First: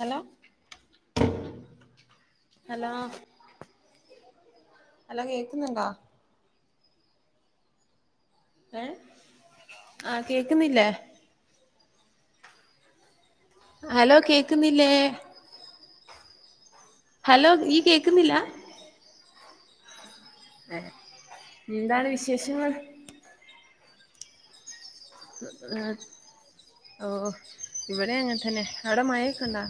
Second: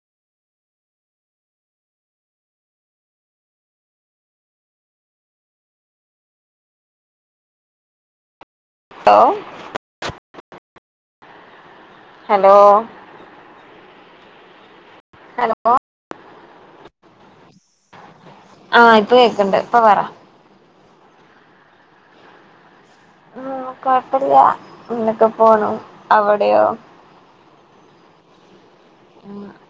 Hello hello hello കേക്കുന്നുണ്ടാ ഏഹ് hello ആഹ് കേക്കുന്നില്ലേ? ഹലോ ഹലോ കേക്കുന്നില്ലേ? ഹലോ ഹലോ നീ കേൾക്കുന്നില്ല ആഹ് ഇപ്പ കേക്കണ്ട് ഇപ്പ പറ ഏഹ് എന്താണ് വിശേഷങ്ങൾ കുഴപ്പല്ല അങ്ങനെക്കോ പോണ് അവിടെയോ? ഓഹ് ഇവിടെ അങ്ങനെ തന്നെ അവിടെ മഴയൊകെ ഉണ്ടോ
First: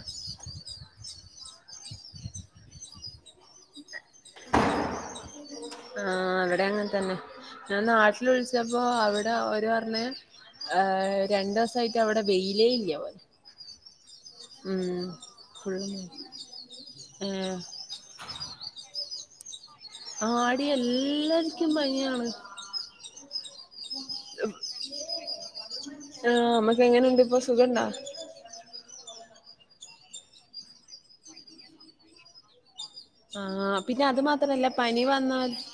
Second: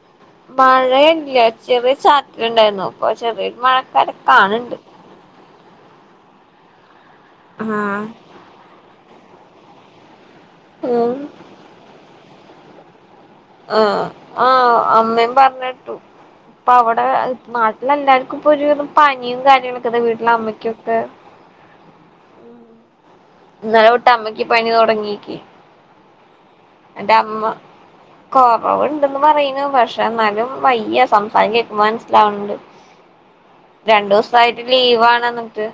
മഴ ഇല്ല ചെറിയ ചാറ്റലുണ്ടായിരുന്നു ഇപ്പൊ ചെറിയൊരു മഴക്കാറ് കാണുണ്ട്. ആ അവിടെ അങ്ങനെ തന്നെ ഞാൻ ആഹ് നാട്ടിൽ വിളിച്ചപ്പോ അവിടെ അവര് പറഞ്ഞ് ഉം രണ്ടു ദിവസായിട്ട് അവിടെ ബെയിലെ ല്ല്യ പറഞ്ഞു ആഹ് ആഹ അമ്മയും പറഞ്ഞട്ടു ഫുള്ള് പ്പ അവിടെ ഏ നാട്ടിൽ ല്ല എല്ലാവർക്ക ഇപ്പോ ഒരു പനിയും കാര്യങ്ങളൊക്ക ആടി എല്ലാർക്കും പനിയാണ്. ഇന്നലെ തൊട്ട് അമ്മയ്ക്ക് പനി തുടങ്ങിയിക്ക് ആഹ് ന്റെ അമ്മ കൊറവുണ്ടന്ന് പറയുന്നു പക്ഷെ എന്നാലും വയ്യ സംസാരം കേക്കുമ്പോൾ മനസ്സിലാവണ്ട്. ആഹ് പിന്നെ അത് മാത്രല്ല പനി ലീവാണ് വന്നാൽ എന്നിട്ട്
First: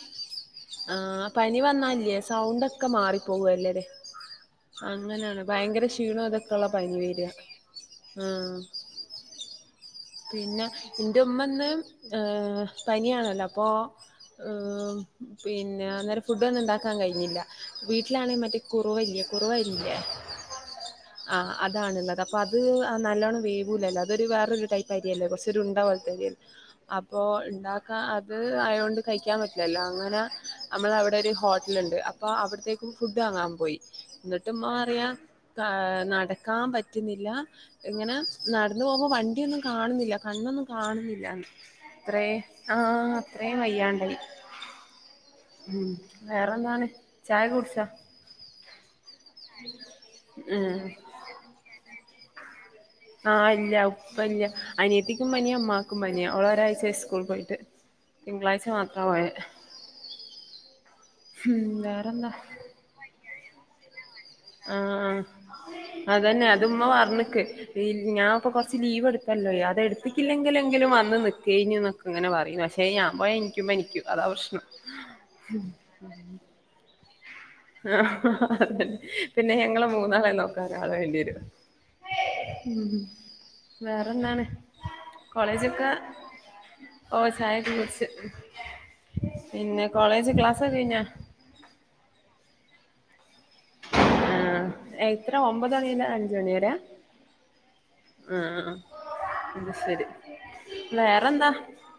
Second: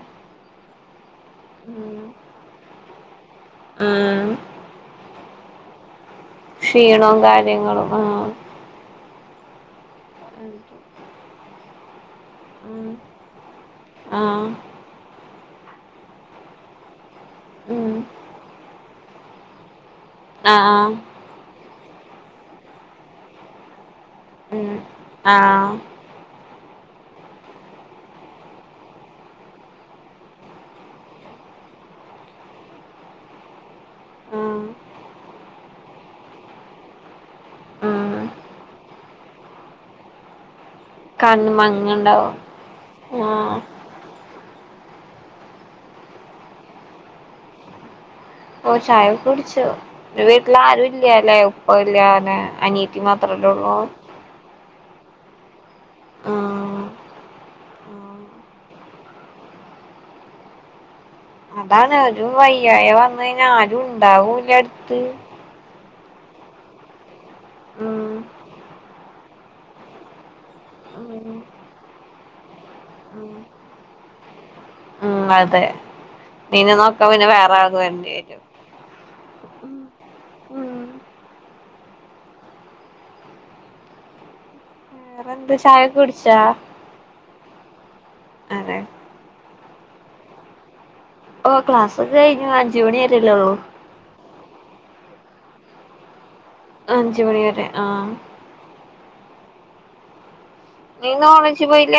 ആഹ് പനി ഉം വന്നാല്ലേ സൗണ്ട് ഒക്കെ മാറി പോവല്ലേല്ലേ ഉം അങ്ങനെയാണ്. ഭയങ്കര ക്ഷീണം അതൊക്കെയുള്ള പനി ക്ഷീണവും വര കാര്യങ്ങളും ആഹ് പിന്നെ എൻ്റെ ഉമ്മന്ന് ഉം പനിയാണല്ലോ അപ്പോൾ ആഹ് ഉം പിന്നെ അന്നേരം ഫുഡ് ഒന്നും ഉണ്ടാക്കാൻ കഴിഞ്ഞില്ല ഉം വീട്ടിലാണെങ്കിൽ മറ്റേ കു കുറവ ഇല്ലേ കുറവ അരി ഇല്ലേ ആഹ് ആഹ് ആ് അതാണുള്ളത് അപ്പൊ അത് നല്ലോണ്ണം വേവൂലല്ലോ അതൊരു വേറൊരു ഉം ടൈപ്പ് അരിയല്ലേ കൊറച്ചോരു ആഹ് ഉണ്ട പോലെ [unintelligible] അപ്പോ ഉണ്ടാക്കാ അത് ആയൊണ്ട് കഴിക്കാൻ പറ്റില്ലല്ലോ അങ്ങനെ നമ്മള അവിടെ ഒരു ഹോട്ടലുണ്ട് അ അപ്പോൾ അവിടത്തേക്ക് ഫുഡ് വാങ്ങാൻ പോയി. ന്നിട്ട് ഉം ഇമ്മ പറയ നടക്കാൻ പറ്റുന്നില്ല. ഉം ഇങ്ങനെ നടന്ന് പോകുമ്പോ വണ്ടിയൊന്നും കാണുന്നില്ല കണ്ണൊന്നും കാണുന്നില്ലന്ന് കണ്ണ് അത്ര മങ്ങണ്ടാവും ആ ആഹ് അത്രയും വയ്യാണ്ടായി. ഉം വേറെന്താണ് ചായ കുടിച്ചോ? ഓഹ് ചായ ഒക്കെ കുടിച്ചു വീട്ടില് ഉം ആരും ഇല്ലല്ലേ ഉപ്പല്ല അനിയത്തി മാത്രല്ലേ ആഹ് ഉള്ളൂ ഇല്ല ഉപ്പ ഇല്ല അനിയത്തിക്കും പനിയ ഉമ്മ ത്തിക്ക് പനി അവള് ആഹ് ഒരാഴ്ച ആയി സ്കൂൾ പോയിട്ട് തിങ്കളാഴ്ച മാത്രം പോയെ. ഉം അതാണ് ഒരു വേറെന്താ വയ്യായ വന്ന് കഴിഞ്ഞ ആരും ഉണ്ടാവൂല. അടുത്ത് ആഹ് അതന്നെ അത് ഉമ്മ പറഞ്ഞിക്ക് ഈ ഉം ഞാ ഇപ്പോ കുറച്ച് ലീവ് എടുത്തല്ലോ അത് എടുത്തിക്കില്ലങ്കിൽ എങ്കിലും വന്ന് ഉം നിക്കാഴിഞ്ഞ് എന്നൊക്കെ അങ്ങനെ പറയും പക്ഷേ ഏഹ് ഞാൻ പോയ എന്യ്ക്കും പനിക്കും അതാ പ്രശ്നം ഉം അതെ പിന്നെ നോക്കാന് പിന്നെ വേറെ ആൾ വരേണ്ടി വരും അതെന്നെ പിന്നെ ഞങ്ങള് മൂന്നാളെ ഉം നോക്കാരാളെ വേണ്ടി വരും ഉം വേറെന്താണ് വേറെന്ത് കോളേജൊക്കെ ചായൊക്കെ കുടിച്ചാ ഓഹ് ചായൊക്കെ കുടിച്ച് അതെ പിന്നെ കോളേജ് ക്ലാസ്ക്കെ കയിഞ്ഞാ ഓ ക്ലാസ് ഒക്ക കയിഞ്ഞു അഞ്ചോണി വരല്ലോള്ളൂ ആഹ് എത്ര ഒമ്പത് മണിമുതൽ അഞ്ച് മണി വരെയാ അഞ്ച് മണിവരെ ആഹ് ആഹ് ആഹ് ശരി നീ ഇന്ന് വേറെന്താ? കോളേജ് പോയില്ല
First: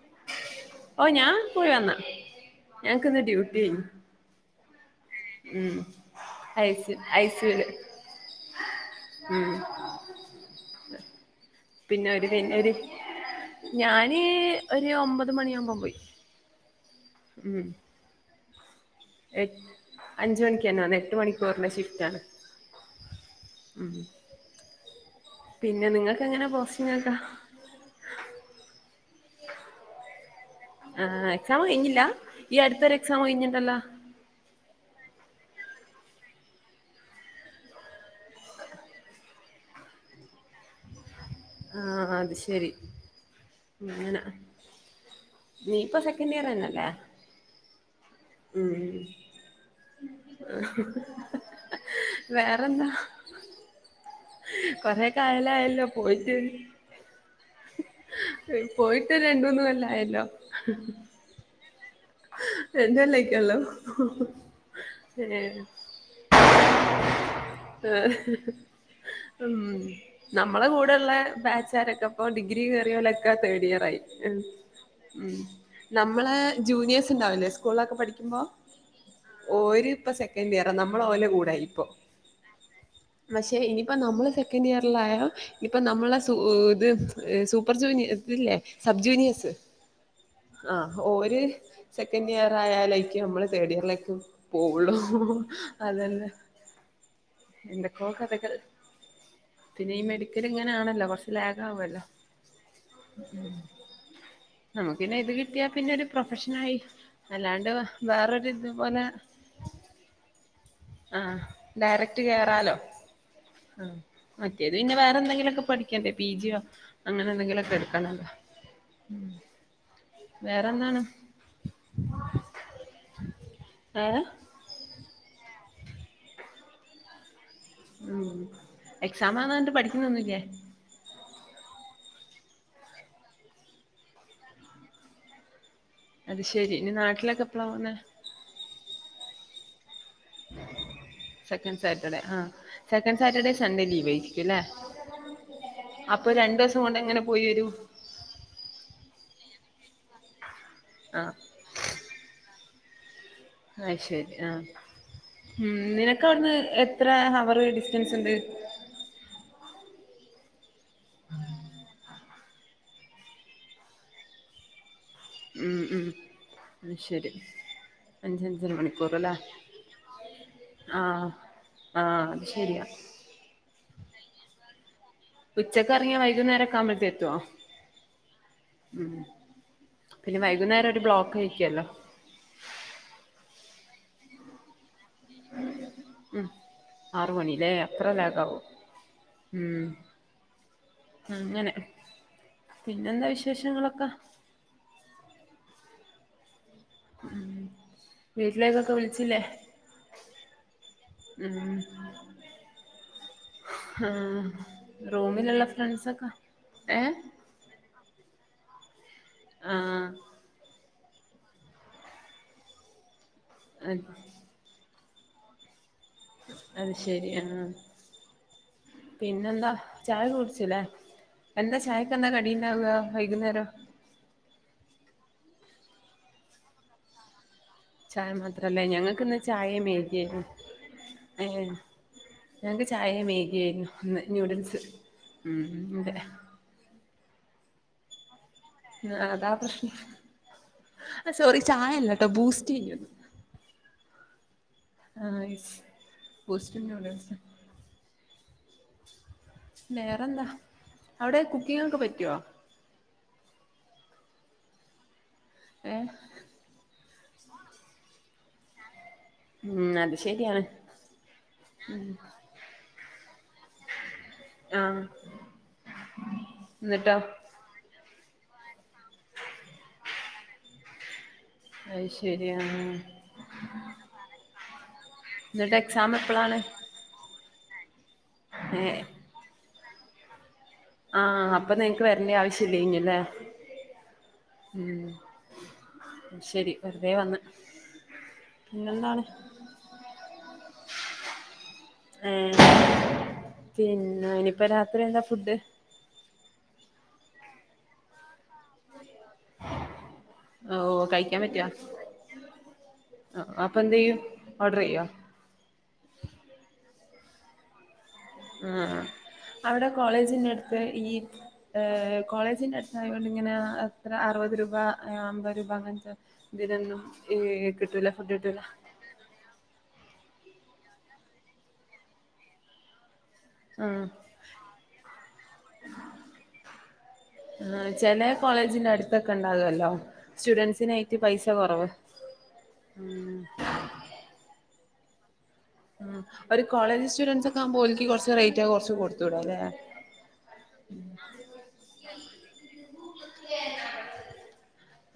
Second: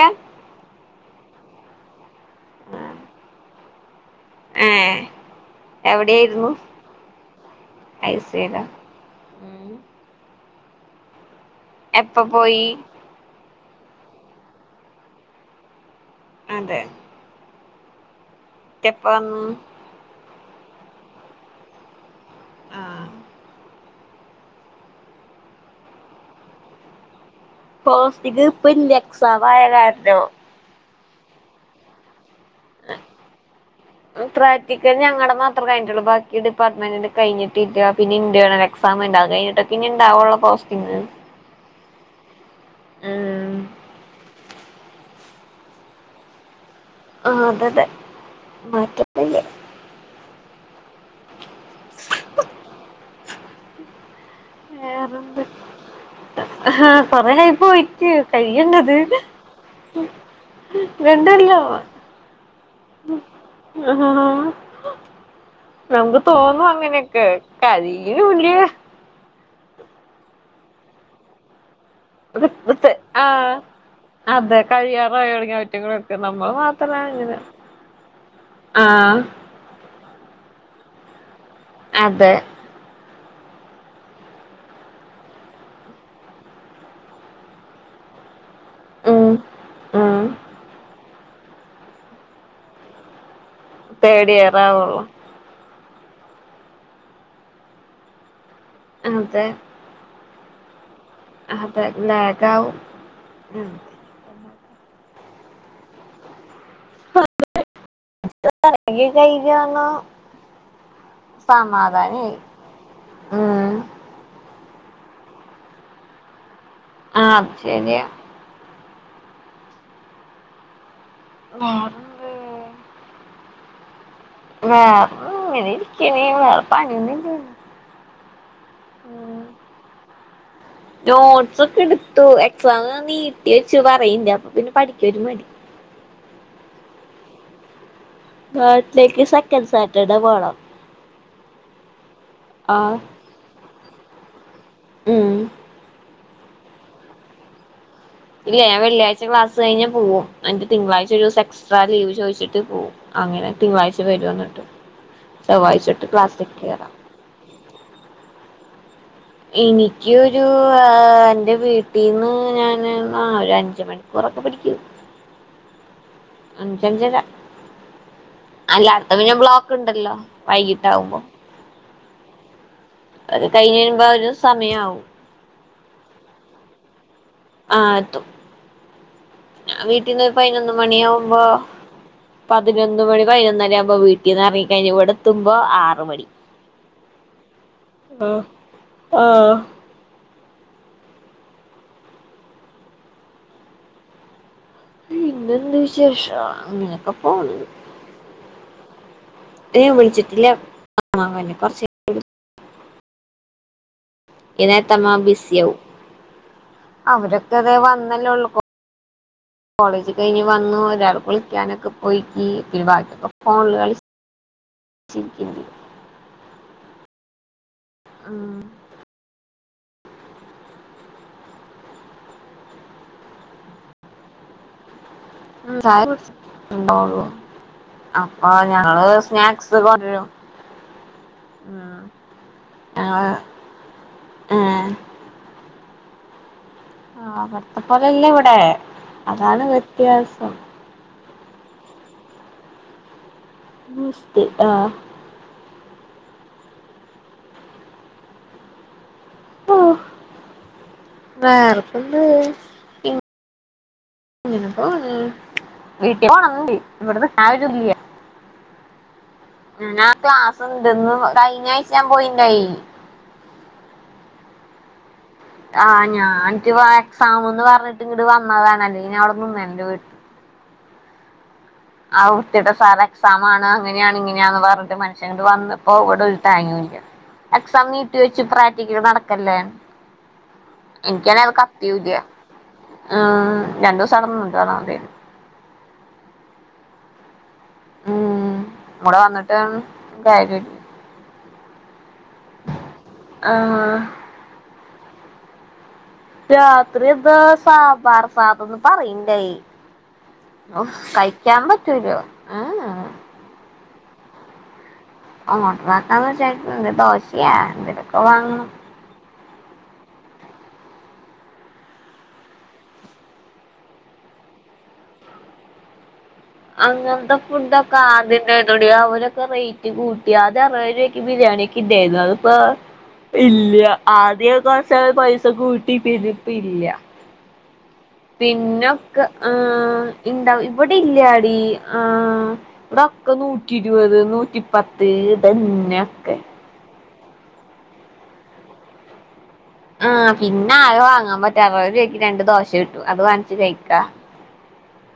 ഓ ഞാ പോയി വന്ന്. ഞങ്ങക്കിന്ന് ഡ്യൂട്ടിയേയ്ന്നു [unintelligible] ഉം എവിടെയായിരുന്നു ഐസ് ഐസീവ്ട് ഐ സി യുലാ ഉം എപ്പ പിന്നരു പോയി പിന്നൊര് ഞാന് ഒരു ഒമ്പത് മണിയാവുമ്പം പോയി അതെ ഉം എപ്പ വന്നു എ അഞ്ച് മണിക്കന്നെ വന്ന് എട്ട് മണിക്കൂറിന്റെ ഷിഫ്റ്റ് ആണ്. ആഹ് ഉം പിന്നെ നിങ്ങക്ക് എങ്ങനെ പോസിങ്ങക്കാ? പോസ്റ്റിങ്ങ്‌ ഇപ്പൊ ഇല്ല എക്സാം ആയ കാരണോ ആഹ് എക്സാം കയിഞ്ഞില്ല ഈ അടുത്തൊരു എക്സാം കയിഞ്ഞിണ്ടല്ലാ പ്രാക്റ്റിക്കല് ഞങ്ങടെ മാത്രെ കയിഞ്ഞിട്ടുള്ളു. ബാക്കി ഡിപ്പാർട്ട്മെന്റിന്റെ കയിഞ്ഞിട്ടില്ല. പിന്നെ ഇന്റേണൽ എക്സ എക്സാം ഇണ്ട് അത് കഴിഞ്ഞിട്ടൊക്ക ഇനി ഇണ്ടാവുള്ളൂ പോസ്റ്റിംങ്. ആഹ് അത് ശരി ഉം അങ്ങനെ നീ ഇപ്പ സെക്കൻഡ് ഇയർ തന്നല്ലേ? ആഹ് അതതെ ഉം മാറ്റംന്നൂല്ല്യ. വേറെന്താ? കൊറെ വേറെന്ത് കാലായല്ലോ പോയിട്ട്. ആഹ് കൊറേയായി പോയിട്ട് കഴിയണ്ടത് പോയി ഇത് രണ്ടൂന്ന് കൊല്ലം ആയല്ലോ രണ്ടല്ല [unintelligible] എന്തല്ലായിക്കല്ലോ ആഹ് [unintelligible] നമുക്ക് തോന്നും അങ്ങനെയൊക്കെ കഴിയൂല്ല്യ ഉം നമ്മളെ കൂടെ ഇള്ള ബാച്ചാരൊക്കെ പ്പൊ ഡിഗ്രി കേറിയൊലൊക്കെ ആഹ് തേർഡ് ഇയർ ആയി ഉം അതെ കഴിയാറായി ഉം തുടങ്ങി അവറ്റങ്ങളൊക്കെ നമ്മളേ നമ്മള് മാത്രാണ് ജൂനിയേഴ്‌സ് ഇങ്ങനെ ണ്ടാവ്‌ല്ലേ സ്കൂൾളൊക്കെ പഠിക്കുമ്പോ? ആഹ് ഉം ഓര് ഇപ്പ സെക്കന്റ് ഇയറാ നമ്മള് ഓലെ കൂടായി ഇപ്പൊ അതെ പക്ഷെ ഇനിയിപ്പ നമ്മള് സെക്കൻഡ് ഇയറിലായാൽ ഇപ്പൊ നമ്മള സൂ--ത് സൂപ്പർ ജൂനിയർ ഇതില്ലേ ഉം സബ്ജൂനിയേഴ്‌സ് ഉം ആഹ് ഓര് സെക്കന്റ് ഇയർ ആയാലായ്ക്കും അമ്മള് തേർഡ് ഇയറിലേക്ക് തേർഡ് ഇയർ പോവൊള്ളൂ ആവുള്ളൂ [unintelligible] അതല്ലേ എന്തൊക്കോ കഥകൾ അതെ പിന്നെ ഈ മെഡിക്കല് ഇങ്ങനാണല്ലാ കൊർച് അതെ ലാഗാവല്ലോ ലാഗാവും [unintelligible] ഉം നമുക്ക്‌ പിന്നെ ഇത് കിട്ടിയാ പിന്നെ ഒരു പ്രൊഫഷൻ ആയി അല്ലാണ്ട് വേറൊരു ഇതുപോലെ കഴിയുമ്പോ ആഹ് ഡയറക്റ്റ് സമാധാനായി കേറാലോ. ഉം ആഹ് മറ്റേത് പിന്നെ വേറെന്തെങ്കിലൊക്കെ പഠിക്കണ്ടേ പിജിയോ അങ്ങനെ ആഹ് അത് എന്തെങ്കിലും ഒക്കെ ശരിയാ എടുക്കണല്ലോ ഉം വേറെന്താണ്? ആഹ് ഏഹ് ഞാന് ഇങ്ങനെ ഇരിക്കണെ വേറെ പണിയൊന്നും ഇല്ലല്ല ഉം എക്സാം ആന്ന് പറഞ്ഞിട്ട് പഠിക്കുന്നൊന്നും ഇല്ലേ നോട്ട്സ് ഒക്കെ എടുത്തു എക്സാം നീട്ടി വെച്ചൂ പറയിണ്ട് അപ്പൊ പിന്നെ പഠിക്ക്യാ ഒര് മടി അത് ശെരി ഇനി നാട്ടിലൊക്കെ എപ്പാളാ പോന്നേ നാട്ടിലേക്ക് സെക്കൻഡ് സാറ്റർഡേ പോണം സെക്കൻഡ് സാറ്റർഡേ ആഹ് സെക്കൻഡ് സാറ്റർഡേയും സൺഡേ ലീവ് ആയി ഉം [unintelligible] അപ്പൊ രണ്ട് ദെവസം കൊണ്ട് എങ്ങനെ പോയി വരും? ഇല്ല ഞാൻ വെള്ളിയാഴ്ച ക്ലാസ് കഴിഞ്ഞ്യാ പോവും എനിക്ക് തിങ്കളാഴ്ച ഒര് ആഹ് സാസ് ട്രാ ലീവ് ചോദിച്ചിട്ട് പോവും അങ്ങനെ തിങ്കളാഴ്ച വരും അയ്ശെരി ആ എന്നിട്ട് ഉം ചൊവ്വാഴ്ച തൊട്ട് നിനക്ക് അവ്ടന്ന് ക്ലാസ്സിലേക്ക് എ കേറാം ത്ര ഹവറ് ഡിസ്റ്റൻസ് ഇണ്ട് എനിക്ക് ഒരു ആ എൻ്റെ വീട്ടിന്ന് ഞാൻ അന്നാ ഒര് അഞ്ച് മണിക്കൂറൊക്കെ പടിക്കൂം ഉം ഉം അയ് ശെരി അഞ്ച് അഞ്ചാരാ അല്ലാത്ത മണിക്കൂറല്ലേ പിന്നെ ബ്ലോക്ക് ഉണ്ടല്ലോ വൈകിട്ടാവുമ്പോ ആഹ് ആഹ് അത് ശെരിയാ അത് കയിഞ്ഞ് വെരുമ്പോ ആ ഒര് സമയാവും ഉച്ചക്ക് എറങ്ങിയാ വൈകുന്നേരം ഒക്കെ ആവുമ്പോഴത്തെ എത്തുവ്യാ ആ എത്തും വീട്ടിന്ന് പിന്നെ പൈനൊന്ന് വൈകുന്നേരം മണി ഒരു ബ്ലോക്ക് ആവുമ്പോ ആയിരിക്കുവല്ലോ പതിനൊന്ന് മണി പൈനൊന്നര ആവുമ്പോ വീട്ടിന്ന് എറങ്ങി കഴിഞ്ഞാ ഇവടെ എത്തുമ്പോ ആറ് മണി ഉം ആറ് മണി ലേ അത്ര ആഹ് ലേഖാവും ആഹ് ഉം അങ്ങനെ പിന്നെന്താ വിശേഷങ്ങളൊക്കെ പിന്നെ എന്ത് വിശേഷം അങ്ങനെ ഉം വീട്ടിലേക്കൊക്കെ വിളിച്ചില്ലേ ഏയ് വിളിച്ചിട്ടില്ല ആഹ് ഇനി കൊറച്ച് കഴി ആഹ് ഈ നേരത്തമ്മ റോമിലോള്ള ബിസിയാവും ഫ്രണ്ട്സിനോക്കെ യെ [unintelligible] വന്നല്ലേ ഒള്ളൂ ആ കോളേജ് കഴിഞ്ഞ് വന്ന് ഒരാള് കുളിക്കാനൊക്കെ [unintelligible] പിന്നെ ബാക്കി ഒക്കെ ഫോണിൽ അത് കളിച്ച് ഇരിക്കണ്ട് അത് ശെരി ആഹ് ആഹ് പിന്നെന്താ ചായ കുടിച്ചില്ലേ എന്താ ചായക്കന്താ കടി ഇണ്ടാവ്യാ വൈകുന്നേരം ചായ കുടിച്ച ഇണ്ടാവുള്ള്യാ ചായ മാത്രല്ലേ ഞങ്ങൾക്ക് ഇന്ന് ചായേ മാഗി കൊണ്ടുവരും ആയിരുന്ന് ഉം ഞങ്ങക്ക് ചായേ ഞങ്ങള് മേഗിയായിരുന്നു ഇന്ന് ന്യുഡിൽസ് ഏഹ് ഉം അതെ ആഹ് അവടത്തെ പോലല്ല ഇവടെ അതാണ് വ്യത്യാസം ആഹ് സോറി ചായല്ല കേട്ടോ ബൂസ്റ്റ് [unintelligible] ബൂസ്റ്റ്‌ ആഹ് ആഹ് കയിച്ച് ബൂസ്റ്റും ന്യൂഡിൽസും വേറെന്താ അവടെ കുക്കിംങ് ഒക്കെ വേറെപ്പെന്ത് പറ്റോ ഏ [unintelligible] ഉം ഞാന അത് ശരിയാണ് ക്ലാസ് ണ്ടെന്ന് കഴിഞ്ഞ്യാഴ്ച ഞാൻ പോയിണ്ടായി ആഹ് ആഹ് ഞാന് ന്നിട്ട് എക്സാം ന്ന് പറഞ്ഞിട്ട് ഇങ്ങണ്ട് വന്നതാണ് അല്ലെ ഞാൻ അവടെ നിന്നേനേ എൻ്റെ വീട്ട അത് ആഹ് ശരിയാ വൃത്തികെട്ടാ സാർ എക്സാം ആണ് അങ്ങനെയാണ് ഇങ്ങനെയന്ന് പറഞ്ഞിട്ട് മനുഷ്യൻ ഇങ്ങോട്ട് എന്നിട്ട് വന്നപ്പോ എക്സാം ഇവടെ എപ്പളാണ് തേങ്ങയും ഇല്ല [inaudible] എക്സാം നീട്ടി വെച്ച് ഏ പ്രാക്ടിക്കാൽ നടക്കല്ലേ ആ എനിക്കാണെ അത് അപ്പൊ കത്തിയും നിങ്ങക്ക് ഇല്ല്യാ വരേണ്ട ആവശ്യമില്ല ഇനില്ലേ ഉം രണ്ട് ദൂസം അവടെ നിന്നട്ട് വന്നാ മതിയാരുന്ന് ശെരി വെറുതെ വന്ന് ഉം ഇവടെ പിന്നെന്താണ് വന്നിട്ട് കാര്യയില്ലാ ഏഹ് പിന്നെ ഇനിപ്പ രാത്രി എന്താ ഫുഡ്? രാത്രി ന്ന് സാമ്പാർ. [unintelligible] തൊന്ന് പറയിണ്ടായി. കഴിക്കാൻ പറ്റൂല്ല. ങ്‌ഹ. ആ അപ്പം എന്ത് ചെയ്യും? ഓർഡർ ചെയ്യോ? [unintelligible] ദോശയാ [unintelligible] ആഹ് ആ അവിടെ കോളേജിന്റെടുത്ത് ഈ, ഏഹ് കോളേജിന്റെ അടുത്ത ആയോണ്ട്, ഇങ്ങനെ എത്ര അറുപത് രൂപ അമ്പത് രൂപ അങ്ങനെത്തെ. അങ്ങൻത്ത ഫുഡൊക്കെ ആദ്യന്നെ കിട്ടൂല ഇടൊടി അവര്. ക്കെ റെയ്റ്റ് കൂട്ടി ആദ്യ അറുവ രൂപക്ക് ബിരിയാണി കിദ്ധേന്നു അത്പ്പോ. ഇല്ല്യ ആഹ് ആദ്യ കൊർച്ച പൈസ കൂട്ടി പിന്നെപ്പൊ ഇല്ല്യ. ആഹ് ചെല കോളേജിന്റെ പിന്നൊക്കെ അടുത്തൊക്കെ ഉണ്ടാകുവല്ലോ ആഹ് ഇണ്ടാ ഇവിടെ സ്റ്റുഡൻസിനായിട്ട് പൈസ ഇല്ലാടി കൊറവ് ആഹ്. ഇവടൊക്കെ ഉം നൂറ്റി ഇരുപത് നൂറ്റിപ്പത്ത് ഇതന്നെ. ആഹ് ഒരു കോളേജ് സ്റ്റുഡന്റ്സ ഒക്കെ ആകുമ്പോ, ഓല്ക്ക് കുറച്ച് റേറ്റ് ക്ക കുറച്ച് കൊടുത്തൂട അല്ലേ? ആ പിന്നെ ആകെ വാങ്ങാൻ പറ്റാ. അറുപതു രൂപയ്ക്കു രണ്ട് ദോശ കിട്ടു. അത് വങ്ങിച്ച് കഴിക്കാ.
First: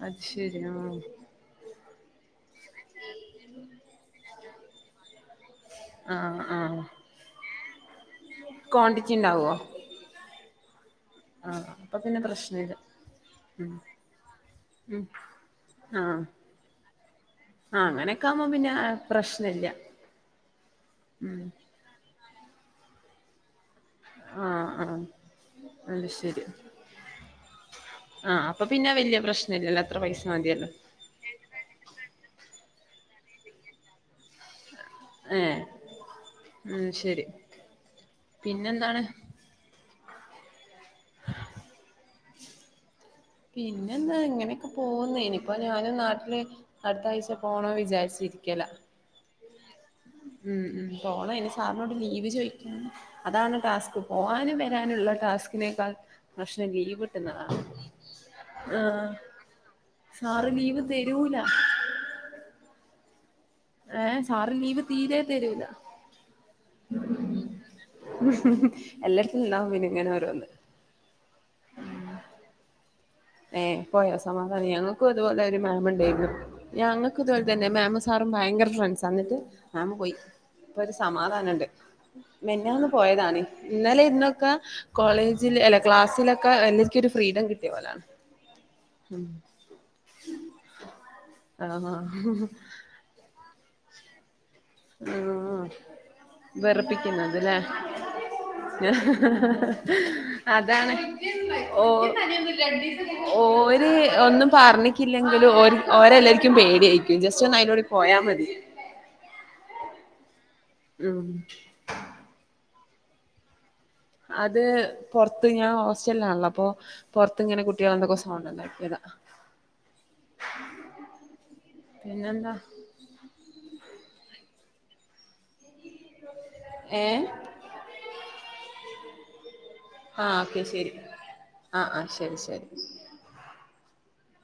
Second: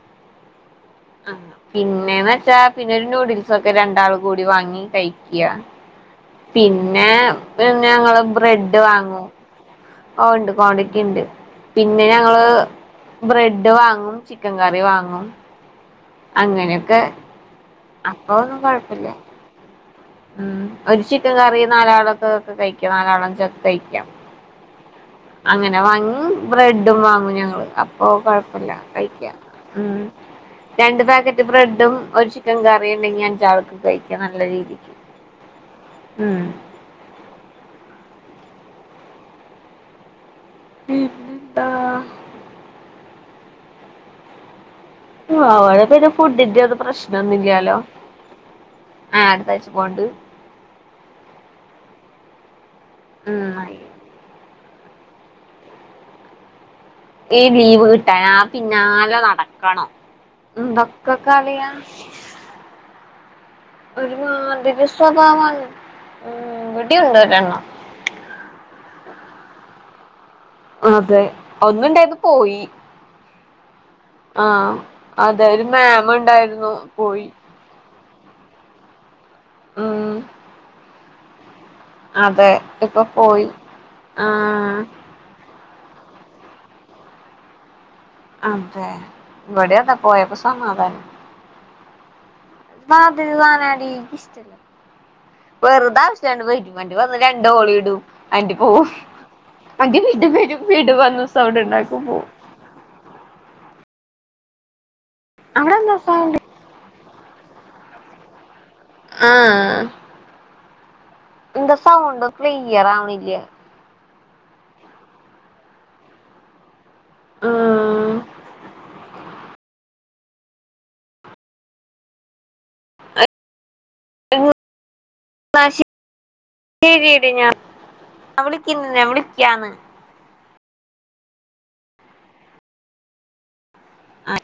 അത് ശരി. ആഹ്. ആഹ് പിന്നേന്ന ച്ചാ പിന്നൊരു നൂഡിൽസൊക്കെ രണ്ടാളു കൂടി വാങ്ങി കഴിക്ക്യ. ആഹ് പിന്നെ പ് ഞങ്ങള്, കോൺണ്ടിച്ചിണ്ടാവോ? ഓ ഉണ്ട് ക്വാണ്ടിറ്റിയിണ്ട് പിന്നെ ഞങ്ങള്. ബ്രെഡ് ഉം വാങ്ങും. ചിക്കൻ കറി ഉം വാങ്ങും. ആഹ് അങ്ങനെയൊക്കെ ആ അങ്ങനെയൊക്കെ അപ്പൊ ആകുമ്പോ ഒന്നും പിന്നെ കൊഴപ്പില്ല പ്രശ്നമില്ല. ഉം. ഒരു ചിക്കൻ കറി നാലാളക്ക കഴിക്ക. നാലാളം ച ആഹ് ആഹ്. അങ്ങനെ അത് വാങ്ങി. ശരി ബ്രെഡും വാങ്ങും ഞങ്ങള്. അപ്പൊ ആഹ് അപ്പൊ കൊഴപ്പില്ല പിന്നെ വല്യ കഴിക്ക. പ്രശ്നല്ലല്ലോ അത്ര ഉം. പൈസ മതിയല്ലോ രണ്ട് പാക്കറ്റ് ബ്രെഡും ഒരു ചിക്കൻ കറിണ്ടെങ്കി അഞ്ചാൾക്ക് കഴിക്ക നല്ല രീതിക്ക്. ഏഹ് ഉം. ഉം ശരി. പിന്നെന്താണ്? ഉം പിന്നെന്താ ഇങ്ങനെ. പ്പ പോന്നേനി ഇനിപ്പോ അവിടെ ഞാനും പിന്നെ നാട്ട്ല് ഫുഡിന്റെ ഒന്നും അട്ത്തഴ്ച പോണ വിചാരിച്ചിരിക്കല. ആഹ് അടുത്താഴ്ച പോണ്ട്. ഉം ഉം പോണം. ഇനി സാറിനോട് ലീവ് ചോദിക്കാന്ന്. ഉം അതാണ് ആയി ടാസ്ക്. ഓന് വരാനുള്ള ടാസ്കിനേക്കാൾ പ്രശ്നം ലീവ് ട്ടുന്നതാ ട്ടയാ പിന്നാല നടക്കണ സാറ് ലീവ് ന്തൊക്കെ തരൂല കളിയാ. ഒരു ഏഹ് സാറ് ലീവ് മാതിരി തീരെ സ്വഭാവമാണ്. തരൂല ഇവിടിയുണ്ട് ഒരെണ്ണം. എല്ലാടുത്തും ഇണ്ടാവും പിന്നെ ഇങ്ങനെ ഓരോന്ന്. അതെ ഒന്നുണ്ടായത് പോയി. ഏഹ് പോയാ ആ സമാധാനായി ഞങ്ങക്കു ഇതുപോലെ അതെ ഒരു മാമ് മാം ണ്ടേര്ന്നു ഉണ്ടായിരുന്നു ഞങ്ങക് തു പോയി പോൽ അ തന്നെ മാം സാറും ഭയങ്കര ഫ്രണ്ട്സ. എന്നിട്ട് മാം പോയി. ഉം ഇപ്പൊ ഒരു സമാധാനംണ്ട്. അതെ മെഞ്ഞാന്ന് ഇപ്പൊ പോയതാണ് പോയി ഇന്നലെ ആ ഇന്നൊക്ക കോളേജ്. [unintelligible] ക്ലാസിലൊക്കെ എനിക്കൊരു ഒരു ഫ്രീഡം കിട്ടിയ പോലാ. അതെ. ഇവിടെ അതേ പോയപ്പോ സമാധാനം. ആഹ് ആം. വാതിൽ വാനാടി കിഷ്ടല്ല. ആഹ് വെറുത ആവിശ്യല്ലാണ്ട് വരും. [unintelligible] വന്ന് രണ്ട് വെറുപ്പിക്കുന്നതല്ലേ ഓളി ഇടും. [unintelligible] പോവും. [unintelligible] വരും അതാണ് വീണ്ടും വന്നു സൗണ്ട് ഓ ണ്ടാക്കും പോകും. ഓര് ഒന്നും പറഞ്ഞിക്കില്ലെങ്കിലും, അവിടെ എന്താ സൗണ്ട് ഓരെല്ലർക്കും പേടിയായി. കി ജസ്റ്റ് ഒന്ന് അയ്ലുടി പോയാ മതി. ആഹ് ആഹ്. ഉം ന്ത സൗണ്ട് ക്ലിയ്യറാവ്ണില്യ അത് പൊർത്ത് ഞാൻ ഹോസ്റ്റലിലാണല്ലോ അപ്പൊ പൊർത്ത്ങ്ങനെ ആഹ് കുട്ടിയളെഎന്തൊക്കോ സൗണ്ട്ണ്ടാക്കിയതാ പിന്നെന്താ അഅ് ഏഹ് ശരി ഞാൻളിക്ക വിളിക്കാന്ന് [inaudible] ആ അക്ക് ശെരി ആഅ്ശെരി ശെരി ആയ്